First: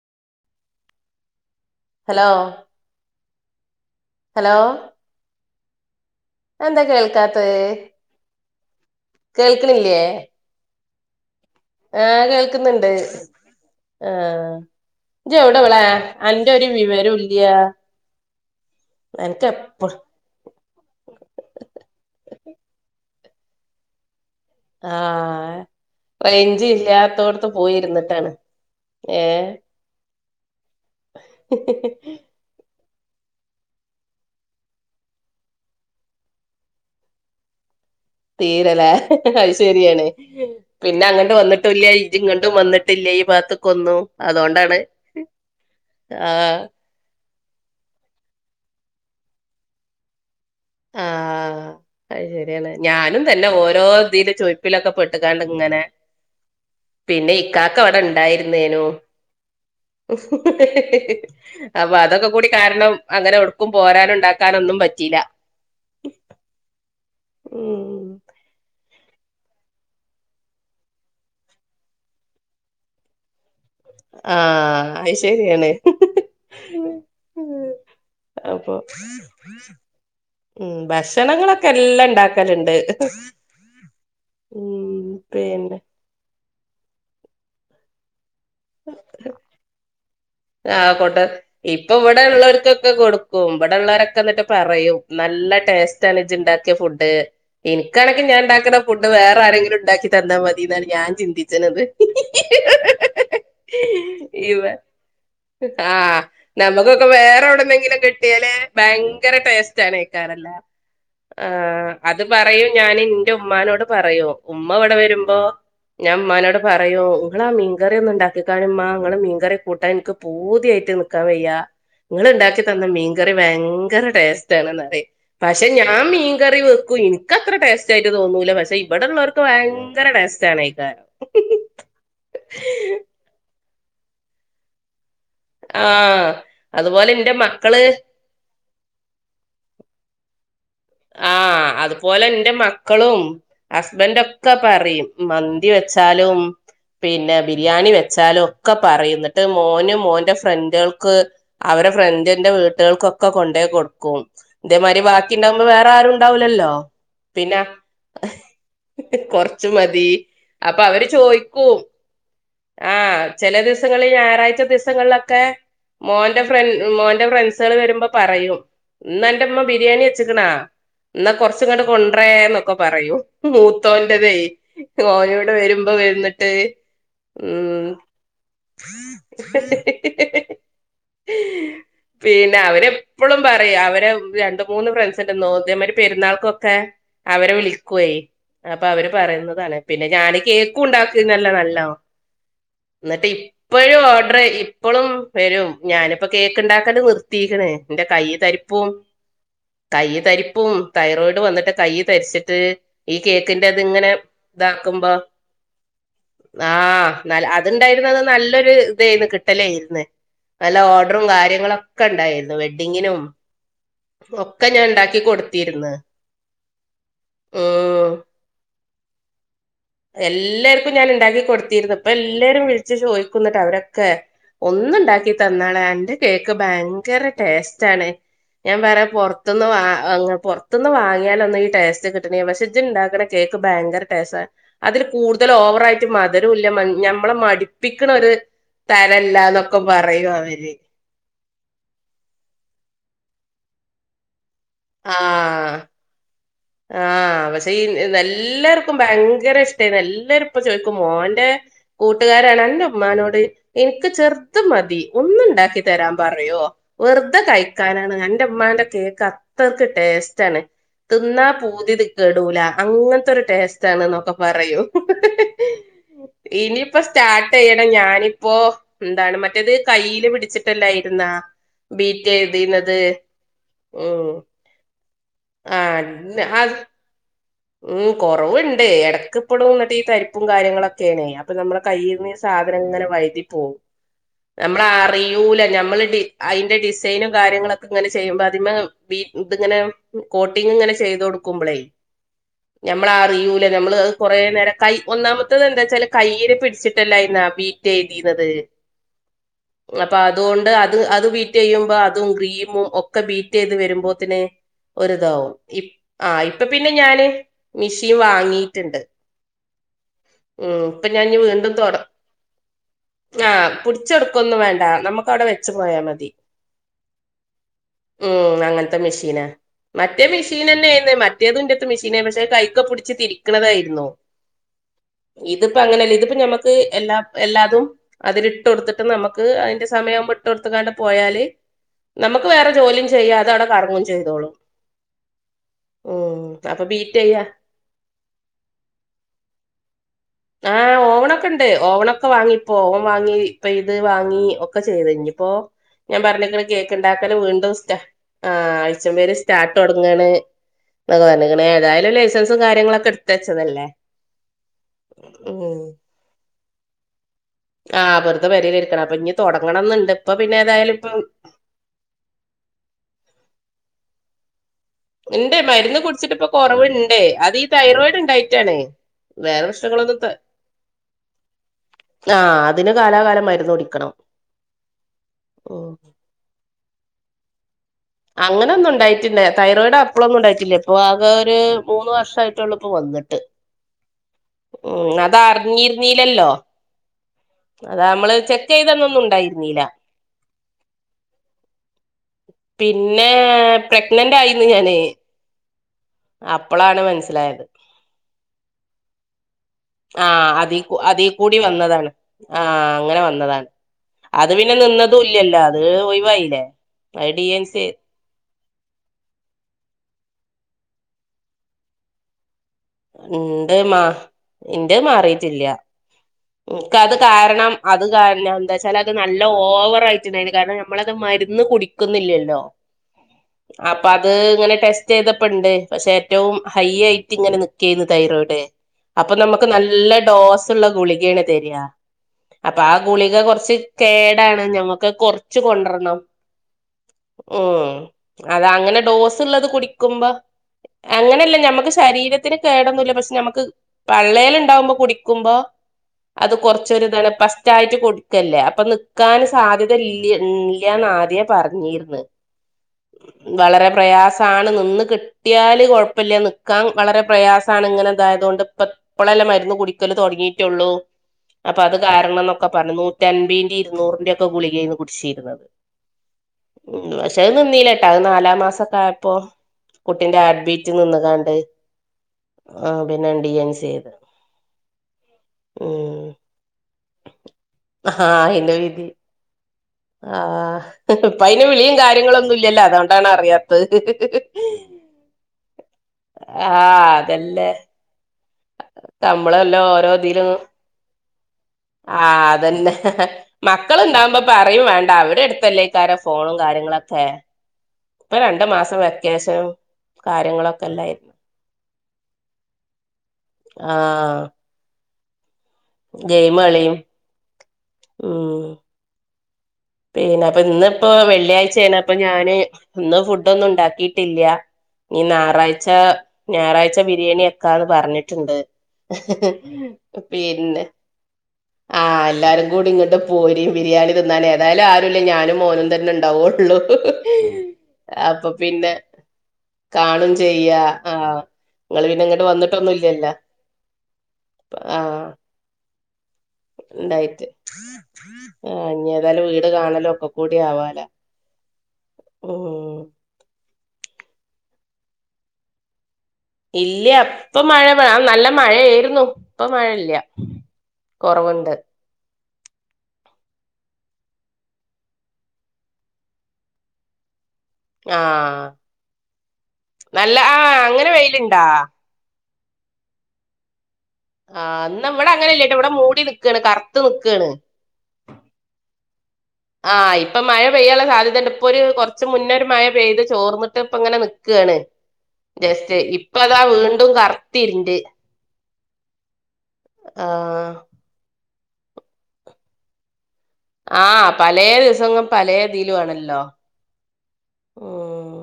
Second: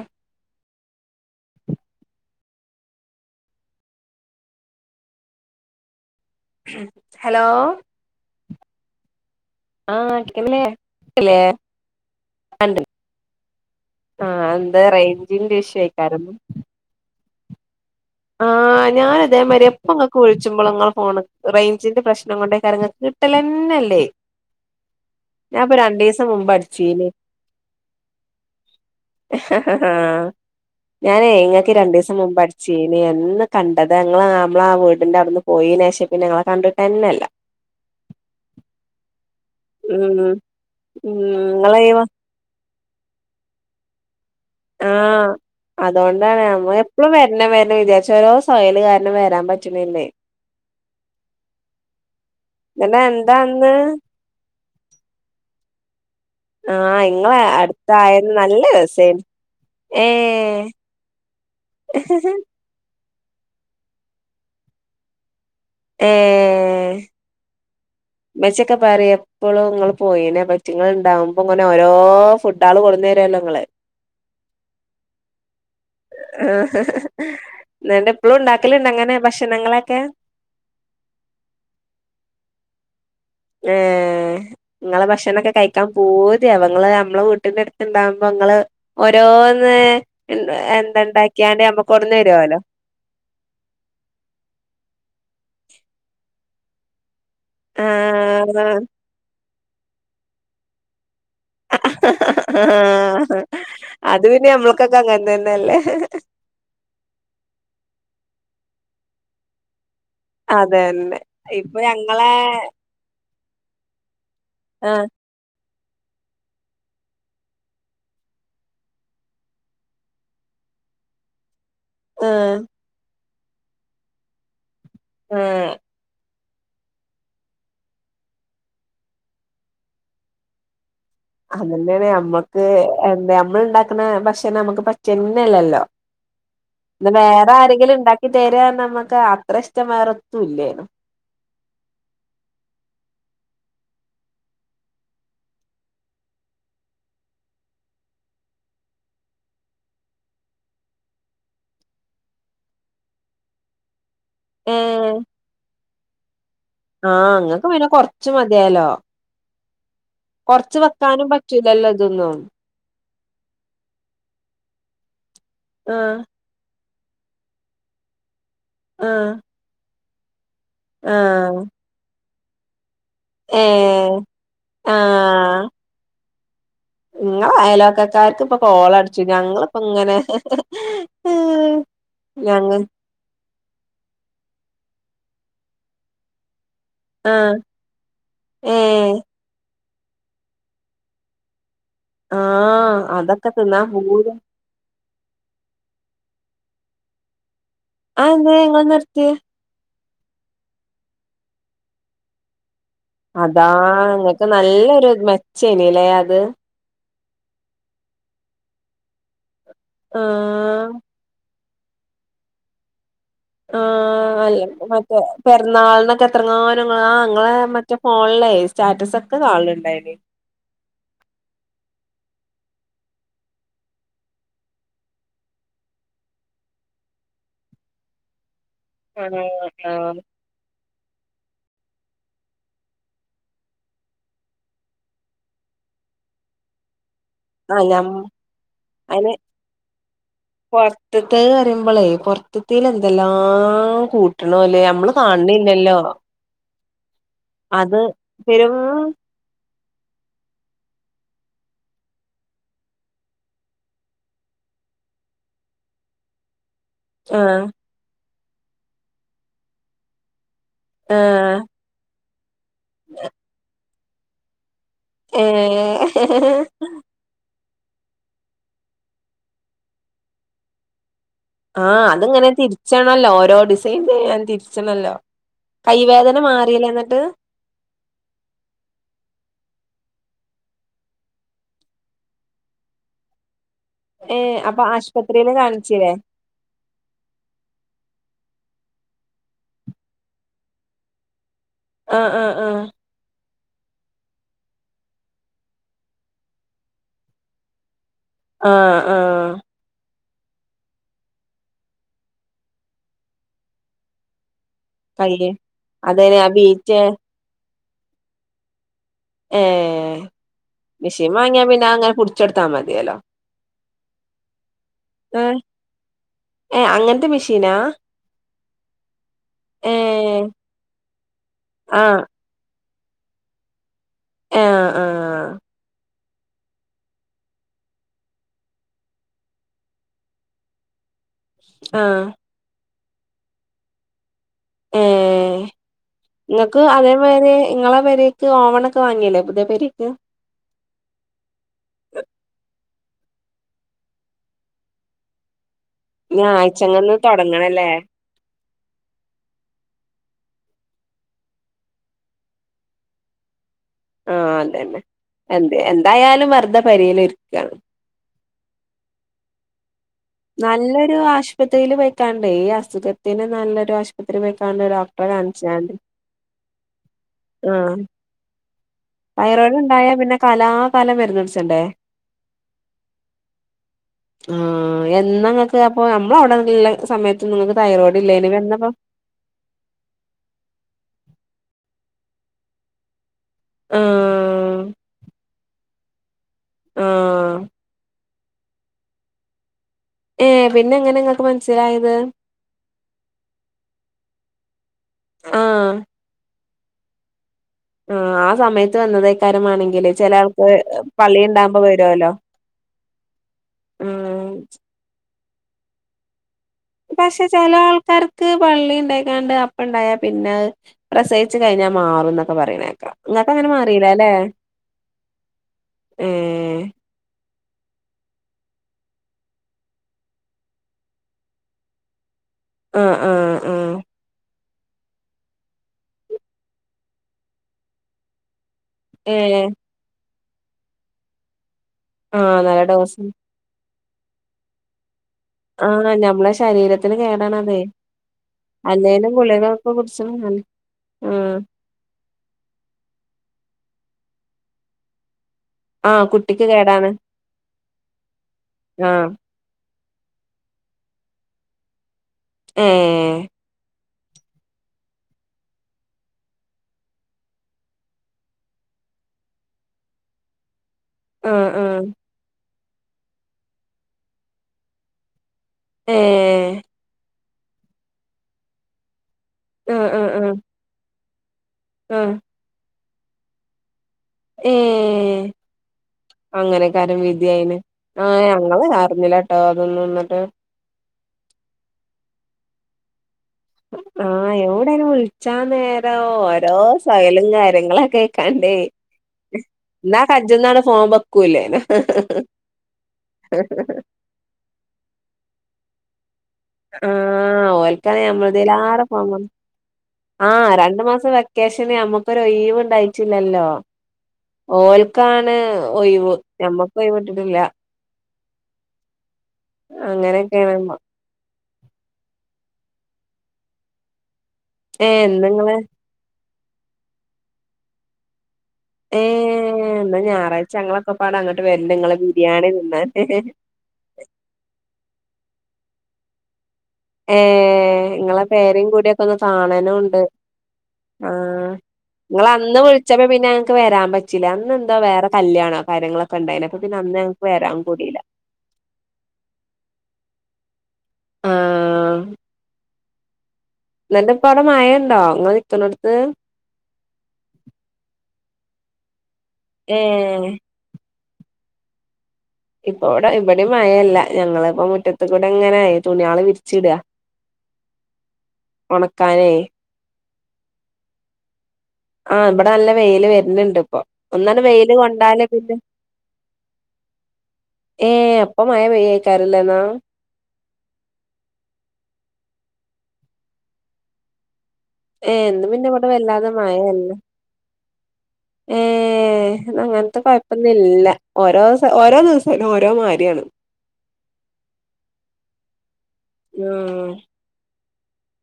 ആഹ് hello hello അതെന്താ hello കേൾക്കാത്തത് കേൾക്കണില്ലേ ആഹ് [unintelligible] ക്ക്ല്ലേ ആഹ് കേൾക്ക്ന്ന്ണ്ട് ആഹ് എന്താ റേഞ്ചിന്റെ ഇഷ്യൂ ഇജ്ജെവടെവളെ ആയിക്കാരം അന്റൊര് വിവരുല്ല ആഹ് ഞാനതേമാതിരി എപ്പ നോ ക്ക് വിൾച്ചുമ്പളും ഇങ്ങളെ ഫോണ് റെയ്ഞ്ചിന്റെ പ്രശ്നം കൊണ്ടേക്കാരം ഇങ്ങക്ക് കിട്ടലെന്നല്ലേ ആഹ് മുമ്പ് അടിച്ചീനി റെയ്ഞ്ചില്ലാത്തോട്ത്ത് പോയിര്ന്ന്ട്ടാണ് ഏ ഹ ഹാ ഞാനേ ങ്ങക്ക് രണ്ടീസം മുമ്പ് അട് ചീനി എന്ന് കണ്ടത ങ്ങള് നമ്മളാ വീടിന്റെ അവ്ട്ന്ന് പോയിനേഷം പിന്നെങ്ങളെ കണ്ടിട്ടെന്നെല്ല തീരലെ അത് ശെരിയാണ് ഉം പിന്നെ ഉം അങ്ങട്ട് ഇങ്ങളെ വെന്ന്ട്ടുംല്ല ഈ ഇജ്ജ്‌ ഇങ്ങട്ടും വെന്ന്ട്ട് ട്ടില്ലീ ഭാത്ത്ക്കൊന്നും അതോ ആഹ് അതോണ്ടാണ് ഞമ്മളെ പ്പളും വെരണം വെരണം വിചാരിച്ചും ഓരോ സൊയല് കാരണം വെരാൻ പറ്റ്ണില്ലേ ആഹ് അത് ശെരിയാണ് ഇന്നട്ട് ഞാനും എന്താ തെന്നെ ഇന്ന് ഓരോ ഇതില് ചുയ്പ്പിലൊക്കെ പെട്ട്ങ്ങാണ്ട് ങ്ങനെ ആഹ് പിന്നെ ഇങ്ങളെ ഇക്കാക്ക വടെ അടുത്തായത് നല്ല ഇണ്ടാര്ന്നേനു രസേനു ഏഹ് അപ്പൊ അതൊക്കൊ കൂടി കാരണം അങ്ങനെ എവ്ട്ക്കും പോരാനും ണ്ടാക്കാനൊന്നും പറ്റില്ല ഏഹ് ഉം മ്മച്ചിയൊക്കെ പറിയും ഇപ്പളും ഇങ്ങള് പോയേനെ പറ്റി ങ്ങള്ണ്ടാവുമ്പോ ങ്ങനെ ഓരോ ഫുഡാള് കൊട്ന്നെരുല്ലോ ങ്ങള് ആഹ് അത് ശെരിയാണ് ന്നേണ്ടെ ഇപ്പളും ണ്ടാക്കല്ണ്ടോ അങ്ങനെ ഭക്ഷണങ്ങളൊക്കെ ഉം ഭക്ഷണങ്ങളൊക്കെ എല്ലം ണ്ടാക്കല്ണ്ട് ഏ ഇങ്ങളെ ഭക്ഷണൊക്കെ പിന്നെ കഴിക്കാൻ പൂത്യാവ ങ്ങള് നമ്മളെ വീട്ടിന്റെട് ത്ത്ണ്ടാവുമ്പൊ ങ്ങള് ഒരോന്ന് എന്ത ണ്ടാക്ക്യാണ്ട് നമ്മക്കൊട്ന്നെരോലൊ ക്ക് കൊട്ക്കും ഇവടെള്ളോരൊക്കെ ന്ന്ട്ട് പറയും നല്ല ടേസ്റ്റാണ് ജ്ജ്‌ ണ്ടാക്യ ഫുഡ് ഇൻക്കാണെങ്കി ഞാൻ ആഹ് ണ്ടാക്ക്ണ ഫുഡ് വേറാരെങ്കിലും ണ്ടാക്കി തന്നാ മതിന്നാണ് ഞാൻ ചിന്തി ആ അത് പിന്നെ ഇവ നമ്മൾക്കൊക്കെങ്ങൻതെൻ ആഹ് നമ്മ്ക്കൊക്കെ വേറെവ്ടെന്നെങ്കിലും കിട്ട്യാല് ഭയങ്കര ടേസ് സ്റ്റേക്കാരം ല്ലെ അതന്നെ ആ ഇപ്പൊ അത് ഞങ്ങളെ പറയും ഞാന് ൻ ന്റുമ്മാനോട് പറയും ഉമ്മ വടെ ആഹ് വെരുമ്പൊ ഞാൻ മ്മാനോട് പറയും ഇങ്ങളാ മീൻകറി ഒന്ന് ണ്ടാക്കിക്കാണിമ്മാ ഇങ്ങളെ മീൻകറി കൂട്ടാൻ ഇൻക്ക് പൂതിയായിട്ട് നിക്കാൻ വെയ്യാ ഇങ്ങള് ആഹ് ണ്ടാക്കി തെന്ന മീൻകറി ഭയങ്കര ടേസ്റ്റാണ് ന്ന് പ റയും പക്ഷെ ആഹ് ഞാൻ മീ ൻങ്ങറി വെക്കും ഇൻക്കത്ര ടേസ്റ്റായിട്ട് തോന്നൂല പക്ഷെ ഇവടെ ള്ളോര്ക്ക് ഭയങ്കര ടേസ്റ്റാണേക്കാരം അതെന്നെണ് ഞമ്മക്ക് എന്താ ഞമ്മള്ണ്ടാക്ക്ണ ഭക്ഷണം ഞമ്മക്ക് പറ്റെൻ ന്നെല്ലല്ലോ ആഹ് അതുപോലെ ന്ന എന്റെ മക്കള് വേറാരെങ്കിലും ണ്ടാ ക്കി തെരാന്ന് ഞമ്മക്ക് അത്ര ഇഷ്ടം വേറൊന്നുല്ലേനും ആഹ് അതുപോലെ ഇന്റെ മക്കളും ഹസ്ബന്റൊക്കെ പറയും മന്തി വെച്ചാലും പിന്നെ ബിരിയാണി വെച്ചാലും ഒക്കെ പറയും ന്ന്ട്ട് മോന് മോന്റെ ഫ്രണ്ടാൾക്ക് അവരെ ഫ്രണ്ടിന്റെ വീട്ട്കൾക്കൊക്കെ കൊണ്ടോയി കൊട്ക്കും ഇതേമാതിരി ഏഹ് ബാക്കിണ്ടാ വേറെ ആരു ഉണ്ടാവലല്ലോ ആഹ് പിന്നെ ഇങ്ങക്ക് കൊറച്ച് മതിയായല്ലോ കൊറച് മതി കൊറച്ച് അപ്പൊ അവര് വെക്കാനും ചോയിക്കും പറ്റൂലല്ലോ ഇതൊന്നും ആഹ് ചെല ദിവസങ്ങളി ഞായറാഴ്ച ദിവസങ്ങളിലൊക്കെ മോ ആഹ് ഫ്രൻ മോന്റെ ഫ്രണ്ട്സൾ വരുമ്പോ പറയും ഇന്ന് ആഹ് എന്റെമ്മ ബിരിയാണി വച്ചക്കണാ എന്നാ ആഹ് കൊറച്ചും ഇങ്ങട്ട കൊണ്ട്രാ എന്നൊക്കെ പറയൂ ഏഹ് മൂത്തോന്റതേ ഓനൂടെ വരുമ്പോ വരുന്നിട്ട് നിങ്ങ അയലോക്കക്കാർക്ക് ഇപ്പൊ കോള അടിച്ചു ഞങ്ങിപ്പ ഇങ്ങനെ പിന്നെ ഞങ്ങ അവരെ എപ്പോഴും പറയാ അവര് രണ്ട മൂന്ന് ഫ്രണ്ട്സ് ഉണ്ട നോതേമാര് പെരുന്നാൾക്കക്കെ അവരെ ആഹ് വിളിക്കുവായി അപ്പൊ അവര് ഏഹ് പറയുന്നതണെ പിന്നെ ഞാന് കേക്കും ഉണ്ടാക്കുന്നല്ല നല്ലോ ആഹ് എന്നിട്ട് അതൊക്കെ തിന്നാൻ പൂ ഇപ്പോഴും ഓർഡർ ഇപ്പോളും വരും ഞാനിപ്പോ കേക്ക് ഉണ്ടാക്കല നിർ തീക്കണേ എന്ത ആഹ് എന്താ ങ്ങൾ നിർത്തിയ കൈ തരിപ്പും തൈറോയിഡ് വന്നിട്ട് കൈ തരിച്ചിട്ട് ഈ കേക്കിന്റെ അതാ അത് ഇങ്ങനെ നിങ്ങക്ക് നല്ലൊരു ഇതാക്കുമ്പോ മെച്ചേനല്ലേ അത് ആഹ് നല്ല അതുണ്ടായിരുന്നു അത് നല്ലൊരു ഇതായിരുന്നു കിട്ടലായിരുന്നു ആഹ് നല്ല ഓർഡറും കാര്യങ്ങളൊക്കെ ഉണ്ടായിരുന്നു വെഡ്ഡിങ്ങിനും ആഹ് ആഹ് അല്ല ഒക്കെ ഞാൻ മറ്റേ ഉണ്ടാക്കി കൊടുത്തിരുന്നു പെറന്നാളന്നൊക്കെ എത്രങ്ങാനങ്ങ ആ അങ്ങെ മറ്റേ ഉം ഫോണില- ചാറ്റസക്കെ കാണലുണ്ടായിരുന്നു എല്ലാവർക്കും ഞാൻ ഇണ്ടാക്കി കൊടുത്തിന്ന് ഇപ്പൊ എല്ലാവരും വിളിച്ചു ചോദിക്കുന്നിട്ട് അവരൊക്കെ ഒന്നുണ്ടാക്കി തന്നാളെ എന്റെ കേക്ക് ഭയങ്കര ടേസ്റ്റ് ആണ് ഞാൻ വേറെ ആഹ് പുറത്തുനിന്ന് ആഹ് വാങ്ങ മത്തുന്ന് വാങ്ങിയാ ഒന്ന് ഈ ടേസ്റ്റ് കിട്ടണില്ല പക്ഷെ ഇജിണ്ടാക്കണ കേക്ക് ഭയങ്കര ടേസ്റ്റ്ണ് അതിൽ കൂടുതൽ ഓവറയിട്ട് മധരുല്ല ഞാൻ നമ്മള ആഹ് ഞം മടിപ്പിക്കണ ഒരു തരല്ല എന്നൊക്കെ പറയും അവര് ർതുതേ പറയുമ്പോളേ പൊറത്ത എന്തെല്ലാം കൂട്ടണല്ലേ നമ്മള് ആഹ് കാണില്ലല്ലോ ആഹ് പക്ഷേ ഈ പെരും നല്ലർക്കും ഭയങ്കര ഇഷ്ടമായി നല്ല ഇപ്പ ചോയ്ക്കും മോന്റെ കൂട്ടുകാരാണ് അൻ്റെ ഉമ്മാനോട് എനിക്ക് ചെർത് മതി ഒന്നുണ്ടാക്കി തരാൻ പറയോ വെറുതെ ആഹ് കയിക്കാനാണ് ന്റെമ്മാന്റെ കേക്ക് അത്രയ്ക്ക് ടേസ്റ്റാണ് തിന്നാ ആഹ് പുതിതി കേടൂല അങ്ങനത്തെൊ ഒരു ടേസ്റ്റ് ആണ് എന്നൊക്കെ പറയും ഏഹ് സ്റ്റാട്ട്യ്യണം ഞാനിപ്പോ എന്താണ് മറ്റേത് കയ്യില് പിടിച്ചിട്ടല്ലായിരുന്നാ ആഹ് ബീറ്റ് അത്ങ്ങനെ എഴുതിന്നത് തിരിച്ചണല്ലോ ഓരോ ഡിസൈൻ ഉം ചെയഞാൻ തിരിച്ചണല്ലോ കൈവേദന ആഹ് ങ്ങള് അത് മാറിയല്ലേന്നിട്ട് ഉം കുറവുണ്ട് ഇടക്ക്പ്പെടും എന്നിട്ട് ഈ തരിപ്പും കാര്യങ്ങളൊക്കെയാണ് അപ്പൊ നമ്മള് കയ്യിന്ന് സാധനം ഇങ്ങനെ വൈുതി പോവും ഏഹ് അപ്പൊ ആശുപത്രിയില് നമ്മളറിയൂല നമ്മളി കാണിച്ചില്ലേ ടി അയിന്റെ ഡിസൈനും കാര്യങ്ങളൊക്കെ ഇങ്ങനെ ചെയ്യുമ്പോ ആതിമീ ഇത്ങ്ങനെ കോട്ടിങ്ങ് ഇങ്ങനെ ചെയ്തൊടുക്കും ക്കുംബളൈ ആഹ് ആഹ് ആഹ് ഞമ്മള അറിയൂല നമ്മള് അത് കൊറേ നേരം കൈ ഒന്നാമത്തത് എന്താച്ചാല് കൈരെ പിടിച്ചിട്ടല്ലായിരുന്ന ബി റ്റെ എഴുതിന്നത് ആഹ് ആഹ് അപ്പ അതുകൊണ്ട് അത് അത് ബീറ്റ്യ്യുമ്പോ അതും ക്രീമും ഒക്കെ ബീറ്റ്യ്ത് വരുമ്പോത്തിനെ ഒരിതാവും കയ്യ് ഇ അതേനെ ആഹ് ആ ഇപ്പ പിന്നെ ബീറ്റ് ഞാന് മിഷീൻ വാങ്ങിട്ടിണ്ട്. ഏഹ് മിഷീൻ വാങ്ങിയാ വീണ്ടും പിന്നെ തൊട അങ്ങനെ പുടിച്ചെടുത്താ മതിയല്ലോ ആഹ് പുടിച്ചെടുക്കൊന്നും വേണ്ട നമുക്ക് അവിടെ ഏഹ് വെച്ചു പോയാ മതി ഏഹ് അങ്ങനത്തെ മെഷീനാ ഉം അങ്ങൻത്തെ മിഷീന മറ്റേ ഏഹ് മിഷീന്നെന്നെയന്ന് മറ്റേതന്റെത്തെ മിഷീനെ ആഹ് കൈക്ക പിടിച്ച് തിരിക്കണതായിരുന്നു ആഹ് ആഹ് ഇതിപ്പോ അങ്ങനെ അല്ല ഇതിപ്പ ഞാമ്മ ഇത് എല്ല എല്ലാതും അതിൽ ഇട്ട് കൊടുത്തിട്ട് നമ്മക്ക് അയിന്റെ സമയംമ്പ് ഇട്ട് കൊടുത്ത് കാണ്ട് പോയാല് ആഹ് നമ്മക്ക് വേറെ ജോലിം ചെയ്യ അതവിടെ കറങ്ങും ചെയ്തോളും ഏഹ് ഉം ഇങ്ങ ക്ക് അപ്പൊ ബീറ്റ് ചെയ്യാ അതേപേരെ ഇങ്ങളെ പേരേക്ക് ഓവൺ ഒക്കെ വാങ്ങില്ലേ പുതിയ പേരേക്ക് ആഹ് ഓവണൊക്കെ ഉണ്ട് ഓവണൊക്കെ വാങ്ങി ഫോൺ വാങ്ങി ഇപ്പൊ ഇത് വാങ്ങി ഒക്കെ ചെയ്തഴഞ് ഇനിപ്പോ ഞാൻ ഇനി പറഞ്ഞക്കണ കേക്ക് ആഴ്ചങ്ങന്ന് ഇണ്ടാക്കാൽ വീണ്ടും തൊടങ്ങണല്ലേ സ്റ്റാ ആഹ് ആഴ്ച പേര് സ്റ്റാർട്ട്ടൊങ്ങണ് ഒക്കെ പറഞ് അങ്ങനെ ഏതായാലും ലൈസൻസും കാര്യങ്ങളൊക്കെ എടുത്തച്ചതല്ലേ ആഹ് അതെന്നെ എന്ത് എന്തായാലും വേർത പേരേല് ഇരിക്ക ആഹ് വെറുത പേരേൽ ഇരിക്കണം അപ്പൊ ഇനി തുടങ്ങണംന്നുണ്ട് ഇപ്പ പിന്നെ ഏതായാലും ഇപ്പം ആശുപത്രിയിൽ വെക്കാണ്ട് ഈ അസുഖത്തിന് നല്ലൊരു ആശുപത്രി വെക്കാണ്ട് ഒരാ ഇണ്ട് മരുന്ന് കുടിച്ചിട്ട് ഇപ്പൊ കൊറവിണ്ടെ അതീ തൈറോയിഡ് ഇണ്ടായിറ്റാണേ തൈറോയിട് ഇണ്ടായ പിന്നെ കലാകാലം മരുന്ന്ടിച്ചണ്ടേ ആഹ് അതിന് കാലാകാലം മരുന്ന് കുടിക്കണം ആഹ് എന്നാങ്ങക്ക് ഉം അപ്പൊ നമ്മൾ അവിടെ ഇള്ള സമയത്ത് നിന്നക്ക് തൈയിറോയ്ട് അങ്ങനൊന്നും ഉണ്ടായി പിന്നെ തൈറോയിഡ് അപ്പ്ളൊന്നും ഉണ്ടായിട്ടില്ലേ ഇപ്പൊ ആകെ ഒര് മൂന്ന് വർഷയിട്ടുള്ളൂ ഇപ്പോ വന്നിട്ട് ആഹ് ഉം അതറിഞ്ഞിരിന്നീലല്ലോ ആഹ് അതമ്മള് ചെക്ക് ചെയ്തന്നൊന്നും ഉണ്ടായിരുന്നില്ല ഏഹ് പിന്നെ എങ്ങനെ ഇങ്ങക്ക് മനസ്സിലായത് പിന്നെ പ്രഗ്നന്റ് ആയിന്ന് ഞാന് ആഹ് അപ്പളാണ് മനസ്സിലായത് ആഹ് ആ സമയത്ത് വന്നതേക്കാര്യമാണെങ്കില് ചില ആഹ് ആൾക്ക് അതി അതീ പള്ളി കൂടി ഇണ്ടാമ്പോ വന്നതാണ് വരുവല്ലോ ആഹ് അങ്ങനെ വന്നതാണ് ആഹ് അത് പിന്നെ നിന്നതും ഇല്ലല്ലോ അത് ഒയിവായില്ലേ പക്ഷെ ചെല ആൾ കാർക്ക് പള്ളി ഇണ്ടാക്കാണ്ട് അപ്പ ഇണ്ടായ പിന്നെ അത് പ്രസയിച്ചു കഴിഞ്ഞാൽ മാറും എന്നൊക്കെ പറയണ് നിങ്ങക്ക് അങ്ങനെ ഉണ്ട് മാ മാറില അല്ലേ ഉം ക്കത് കാരണം അത് കാരണം എന്താ വച്ചാൽ അത് നല്ല ഓവറായിട്ടുണ്ടായിരുന്നു കാരണം നമ്മളത് മരുന്ന് കുടിക്കുന്നില്ലല്ലോ ആഹ് ആഹ് ആഹ് അപ്പൊ അത് ഇങ്ങനെ ടെസ്റ്റ് ചെയ്തപ്പ ഉണ്ട് പക്ഷെ ഏറ്റവും ഹൈ ആയിട്ട് ഇങ്ങനെ നിക്കയിരുന്ന് തൈറോയിഡ് അപ്പൊ ഏഹ് നമുക്ക് നല്ല ഡോസുള്ള ഗുളികയാണ് തരിക ആഹ് അപ്പൊ നല്ല ആ ഡോസ് ഗുളിക കുറച്ച് കേടാണ് ഞമ്മുക്ക് കൊ ച്ച് ആഹ് കൊണ്ടറണം ഞമ്മളെ ശരീരത്തിന് കേടാണതേ ഉം അതങ്ങനെ അല്ലേലും ഡോസ് ഉള്ളത് ഗുളികക്കെ കുടിക്കുമ്പ കുടിച്ചണം നല്ല അങ്ങനെയല്ല ആഹ് ഞമ്മക്ക് ശരീരത്തിന് കേടൊന്നു ഇല്ല പക്ഷെ നമ്മക്ക് പള്ളേൽ ഉണ്ടാവുമ്പോ കുടിക്കുമ്പോ ആഹ് അത് കുട്ടിക്ക് കൊറച്ചൊരു കേടാണ് ഇതാണ് ഫസ്റ്റായിട്ട് കൊടുക്കല്ലേ അപ്പൊ ആഹ് നിക്കാന് സാധ്യത ഇല്ല്യാ ഇല്ല്യാന്ന് ആദ്യേ പറഞ്ഞീര്ന്ന് ഏഹ് വളരെ പ്രയാസാണ് നിന്ന് കിട് ട്ടിയാല് കൊഴപ്പയില്ലാ നിക്കാൻ വളരെ പ്രയാസാണ് ഇങ്ങനെതായതുകൊണ്ട് ഇപ്പ ഇപ്പളല്ലേ മരുന്ന് കുടിക്കല് തൊടങ്ങിയിറ്റുള്ളൂ ആഹ് അപ്പൊ അത് ആഹ് കാരണന്നൊക്കെ പറഞ്ഞു നൂറ്റൻമ്പിയിന്റെ ഇരുന്നൂറിന്റെയൊക്കെ ഗുളിഗേരുന്നു കുടിച്ചീരുന്നത് ഏഹ് ഉം പക്ഷെ അത് നിന്നീലാട്ടാ അത് നാലാം മാസൊക്കെ ആയപ്പോ ആഹ് കുട്ടിന്റെ ഹാഡ്ബീറ്റ് നിന്ന്ങ്ങാണ്ട് ഉം ആഹ് പിന്നെ ഡി എൻ സി ചെയ്ത് ഏഹ് ഉം അങ്ങനെക്കാരം വിധി ആയിന് ആ ഏഹ് അയിന്റെ ഞങ്ങള് വിധി അറിഞ്ഞില്ലാട്ടോ ഇതൊന്നും ഇന്നട്ട് ആഹ് ഇപ്പൊ അയിന് വിളിയും കാര്യങ്ങളൊന്നും ഇല്ലല്ലോ അതുകൊണ്ടാണ് അറിയാത് ആഹ് എവിടയിന് വിളിച്ചാ നേരം ഓരോ ആഹ് സഹലും അതല്ലേ കാര്യങ്ങളൊക്കെ ആയി ക്കാണ്ടേ നമ്മളല്ലോ ഇന്നാ ഓരോതിലും കജ്ന്നാണ് ഫോ വെക്കൂല്ലേനും ആഹ് അതന്നെ മക്കള്ണ്ടാവുമ്പോ പറയും വേണ്ടാ അവരെടുത്തല്ലേക്കാരം ഫോണും കാര്യ ആഹ് ഓൽത്താണ് ഞമ്മളത് മാസം എല്ലാറെ ഫോ വന്നാ വെക്കേഷനും ആഹ് കാര്യങ്ങളൊക്കെ രണ്ടു മാസം അല്ലായിരുന്നു വെക്കേഷന് നമ്മക്ക് ഒരൊയിവ് ഇണ്ടായിറ്റൂല്ലല്ലോ ആഹ് ഓൽക്കാണ് ഒയിവ് ഗെയിം ഞമ്മക്ക് കളിയും ഒയിവ് കിട്ടീട്ടില്ലാ ഉം പിന്നെ അപ്പൊ അങ്ങനെയൊക്കെയാണ് ഇന്നിപ്പോ വെള്ളിയാഴ്‌ച്ചയാണ് അപ്പൊ ഞാന് ഇന്ന് ഫുഡൊന്നും ഇണ്ടാക്കീട്ടില്ലാ ഇനീ ഏഹ് ഇന്ന്ങ്ങള് ഞായറാഴ്ച ഞായറാഴ്ച്ച ബിരിയാണി ആക്കാന്ന് പറഞ്ഞിട്ട്ണ്ട് ഏഹ് ഇന്ന് ഞായറാഴ്ച പിന്നെ ഞങ്ങളൊക്കെപ്പാടെ അങ്ങട്ട് വരണ്ട് ഇങ്ങളെ ആഹ് എല്ലാരും ബിരിയാണി കൂടി ഇങ്ങട്ട് തിന്നാന് പോരി ബിരിയാണി തിന്നാന് ഏതായാലും ആരൂല്ലാ ഞാനും മോനും തന്നെ ഇണ്ടാവോള്ളൂ ഏഹ് ഇങ്ങളെ പേരേം കൂടിയൊക്കെ ഒന്ന് കാണാനും ഇണ്ട് കാണും ചെയ്യാ ആഹ് നിങ്ങള് പിന്നെ ഇങ്ങോട്ട് ഇങ്ങളന്ന് വന്നിട്ടൊന്നും വിളിച്ചപ്പോ ഇല്ലല്ലോ പിന്നെ ഞങ്ങക്ക് വെരാൻ പറ്റീല്ലാ അന്ന് എന്താ ആഹ് വേറെ കല്യാണോ കാര്യങ്ങളെക് ക്കെണ്ടേയിന് അപ്പ പിന്നെ അന്ന് ഞങ്ങക്ക് ഉണ്ടായിട്ട് വെരാൻ കൂടീല്ലാ ആഹ് ഇനി ഏതായാലും വീട് കാണലു ഒക്കെ കൂടി ആവാലോ ആഹ് ഉം ഇന്നട്ട് ഇപ്പ അവിടെ മഴണ്ടോ ഇങ്ങള് നിക്ക്ണെട്ത്ത് ഇല്ല്യാ ഇപ്പം മഴ വേ നല്ല മഴയായിരുന്നു ഇപ്പം മഴയില്ലാ ഏഹ് കൊറവ്ണ്ട് ഇപ്പോ ഇവിടെ ഇവിടേം മഴയില്ലാ ഞങ്ങളിപ്പോ മുറ്റത്ത് കൂടെ ഇങ്ങനെ തുണിയേള് വിരിച്ചിടാ ആഹ് ഒണക്കാനേ നല്ല ആഹ് അങ്ങനെ വെയില്ണ്ടാ? ആഹ് ഇബടെ നല്ല വെയില് വെര്ന്ന്ണ്ട്പ്പം ആഹ് ഇന്നാ ഇവിടെ അങ്ങനെ ഇല്ലട്ടാ ഇവിടെ മൂടി നിക്കാണ് കറ്ത്ത് നിക്കാണ് ഏഹ് അപ്പ മയ പെയ്യായിക്കാരംല്ലേന്നാ ഇപ്പം മയ പെയ്യാനുള്ള സാധ്യതയ്ണ്ട് ഇപ്പൊ ഒരു കൊറച്ച് മുന്നേ ഒരു മയ പെയ്ത് ചോർന്നിട്ട് ഇപ്പ ഇങ്ങനെ നിക്കാണ് ഏഹ് ഇന്ന് പിന്നെ ജസ്റ്റ് ഇവിടെ ഇപ്പ വല്ലാതെ അതാ വീണ്ടും മഴയല്ല കറ്ത്തിരിണ്ട് ഏഹ് ഇന്നാ അങ്ങൻത്തെ ആഹ് കൊയപ്പൊന്നില്ലാ ഓരോസ് ഓരോ ദിവസോം ഓരോ മാരിയാണ് ആഹ് പലേ ദിവസങ്ങും പലേ ഇതിലു ആണല്ലോ ഉം ഉം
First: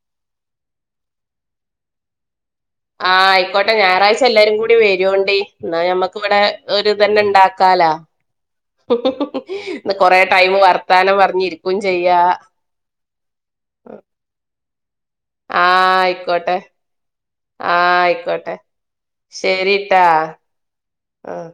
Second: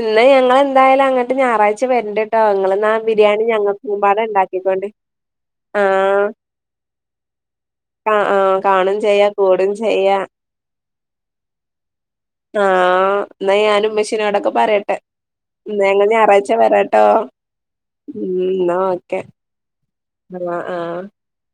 ഇന്നാ ഞങ്ങളെന്തായാലും അങ്ങട്ട് ഞായറാഴ്ച വെര്ണ്ട്ട്ടോ ഇങ്ങളെ ആഹ് ആയിക്കോട്ടെ ഞായറാഴ്ച എല്ലാരും കൂടി വരോണ്ടി ന്നാ നമ്മക്ക് ആഹ് ഇവിടെ ഒരു ഇത്തന്നെ ഇണ്ടാക്കാലാ കാ ആഹ് കാണും ചെയ്യാ കൂടും ന്ന് ചെയ്യാ. കൊറെ ടൈം വർത്താനം പറഞ്ഞിരിക്കും ചെയ്യാ ആഹ് ന്നാ ഞാൻ ഇമ്മഷിനോടൊക്കെ പറയട്ടെ ആ ഞങ്ങ ഞായറാഴ്ച ആയിക്കോട്ടെ വെരട്ടോ ആ ഉം ആയിക്കോട്ടെ ന്നാ ഓക്കെ ആഹ് ആഹ്